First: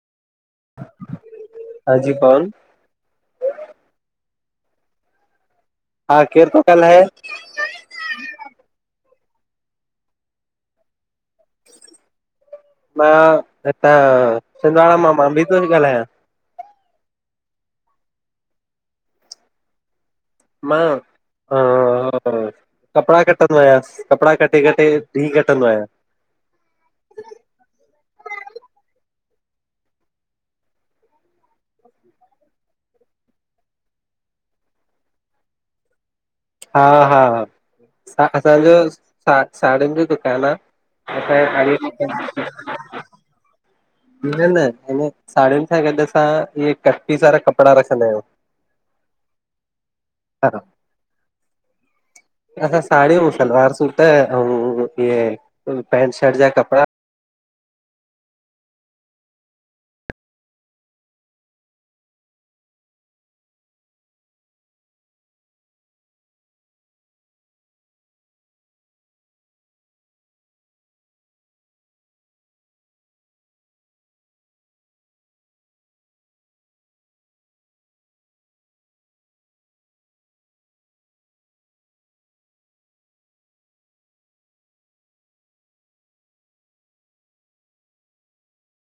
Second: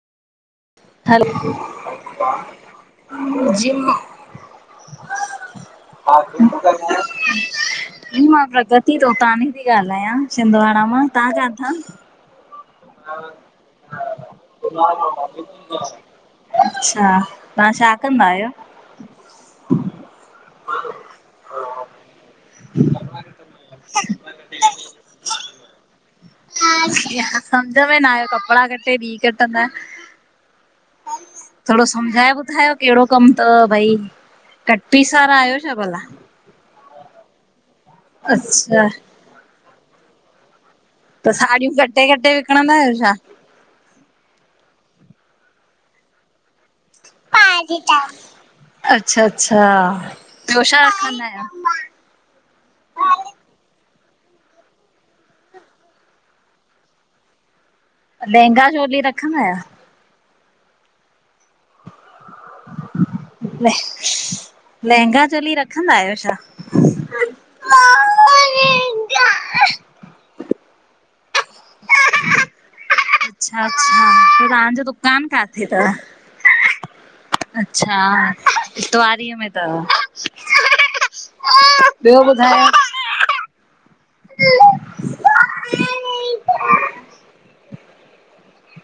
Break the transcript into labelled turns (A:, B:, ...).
A: हा जी कौन
B: [unintelligible] जीम [unintelligible]
A: हा केर थो ॻाल्हाए
B: मां प्रगति तोतानी थी ॻाल्हायां छिंंदवाड़ा मां, तव्हां काथां?
A: मां हितां छिंदवाड़ा मां, मां भी थो ॻाल्हायां।
B: अच्छा! तव्हां छा कंदा आहियो?
A: मां अ कपिड़ा कटंदो आहियां कपिड़ा कटे कटे [unintelligible] कटंदो आहियां
B: समझ में न आयो कपड़ा कटे धी कटनंदा थोरो समझाए ॿुधायो कहिड़ो कम तव भाई। कटपीस वारा आयो छा भला?
A: हा हा असांजो
B: अच्छा
A: साड़ियुनि जो दुकानु आ।
B: त
A: असां
B: साड़ियूं
A: जे
B: कटे
A: [unintelligible]
B: [unintelligible]
A: न न हिन साड़ियुनि सां गॾु असां इअं
B: अच्छा अच्छा
A: हा
B: ॿियो छा रखंदा आयो?
A: असां साड़ियूं, सलवार सूट, अउ इहे पेंट शर्ट जा कपड़ा।
B: लहंगा चोली रखंदा आयो? लहंगा चोली रखंदा आहियो छा? अच्छा अच्छा त तव्हांजो दुकान काथे तव? अच्छा इतवारी में तव। ॿियो ॿुधायो? [unintelligible]